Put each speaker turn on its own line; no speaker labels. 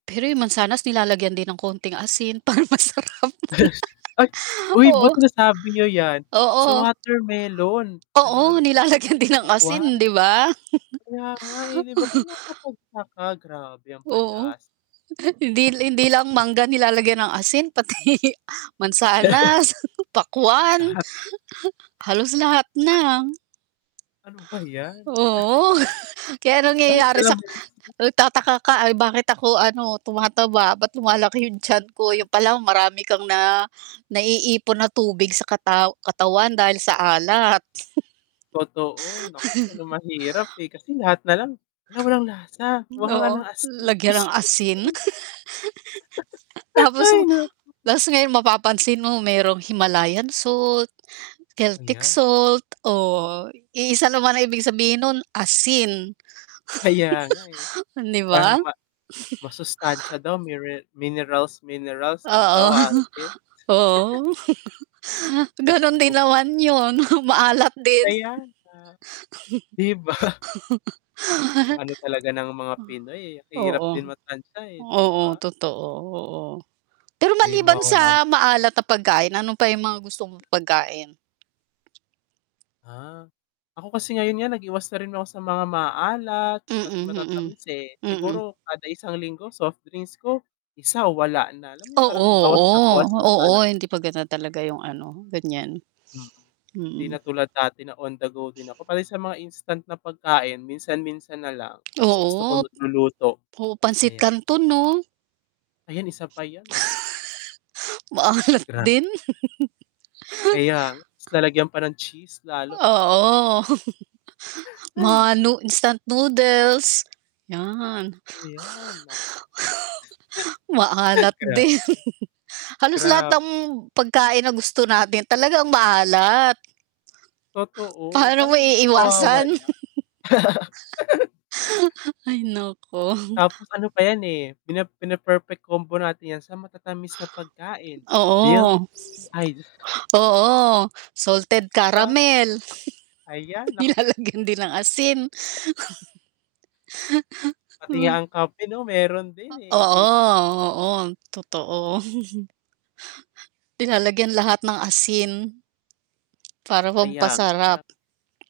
Pero yung mansanas nilalagyan din ng konting asin para masarap.
Ay uy
Oo.
ba't nasabi niyo yan, so
Oo.
watermelon, ano
Oo,
ano ba
nilalagyan
tagalog nu'n,
din ng asin,
pakwan.
'di ba?
Kaya nga, eh, 'di ba parang nakakapagtaka, grabe ang
Oo.
panlasa.
Hindi hindi lang mangga nilalagyan ng asin pati mansanas, pakwan.
Lahat.
Halos lahat
Ah
na.
Ano ba yan.
Oo, kaya ang
Lahat
nangyayari sa
nalang may asin.
nagtataka ka, "Ay bakit ako ano tumataba, ba't lumalaki yung tiyan ko," yun pala marami kang na naiipon na tubig sa kataw katawan dahil sa alat.
Totoo, nako, yan ang mahirap, eh, kasi lahat nalang, "Hala walang lasa,
Hmm,
kumuha ka nga
oo,
ng asin." Diyos
lagyan ng
ko
asin.
po.
Tapos ma
Hay, nako.
ta's ngayon mapapansin mo merong Himalayan salt, Celtic
Ayan.
salt, oh, iisa naman ang ibig sabihin nun, asin
Kaya nga, eh,
'di ba?
parang ma masustansya daw mire minerals, minerals kung
Oo,
tawagin.
oo.
Diyos
Ganun
ko
din
p
naman yun, maalat din.
Kaya nga. 'Di ba? Ang ano talaga ng mga Pinoy, eh, hirap din
Oo,
matantsa, eh, 'di
oo,
ba?
totoo, oo. Pero
'Di
maliban
mawawala ang
sa
pa
maalat na pagkain, ano pa yung mga gusto mong pagkain?
Ah, ako kasi ngayon nga nag-iwas na rin ako sa mga maaalat, pati
Mm, mm,
matatamis eh,
mm.
siguro kada isang linggo soft drinks ko, isa, o wala na. Alam mo yung
Oo,
parang bawas na bawas
oo,
na
oo,
talaga.
hindi maganda talaga yung ano, ganiyan.
Mm. Hindi
Mm.
na tulad dati na on the go din ako, pati sa mga instant na pagkain minsan-minsan nalang, mas gusto ko
Oo
magluluto.
p oo, pansit
Ayan.
kanton 'no?
Ayan, isa pa yan.
Maalat
Gra
din.
Kaya nga, ta's lalagyan pa ng cheese lalo, naku po.
Oo.
Hay.
Mga nu instant noodles, yan.
Ayan nak
Maalat din.
Grabe.
Halos lahat
Grabe.
ang pagkain na gusto natin talaga ang maalat.
Totoo,
Paano mo
parang,
iiwasan?
mawawala.
Hay nako.
Tapos ano pa yan, eh, pina pine-perfect combo natin yan sa matatamis na pagkain,
Oo.
milky ay
Oo, salted
'Di Ba?
caramel.
Ayan, naku.
Nilalagyan din ng asin. 'Di
Pati
ba?
nga ang kape 'no meron din, eh, 'di ba?
Oo, oo, totoo. Nilalagyan lahat ng asin. Para
Kaya nga, eh,
pampasarap.
parang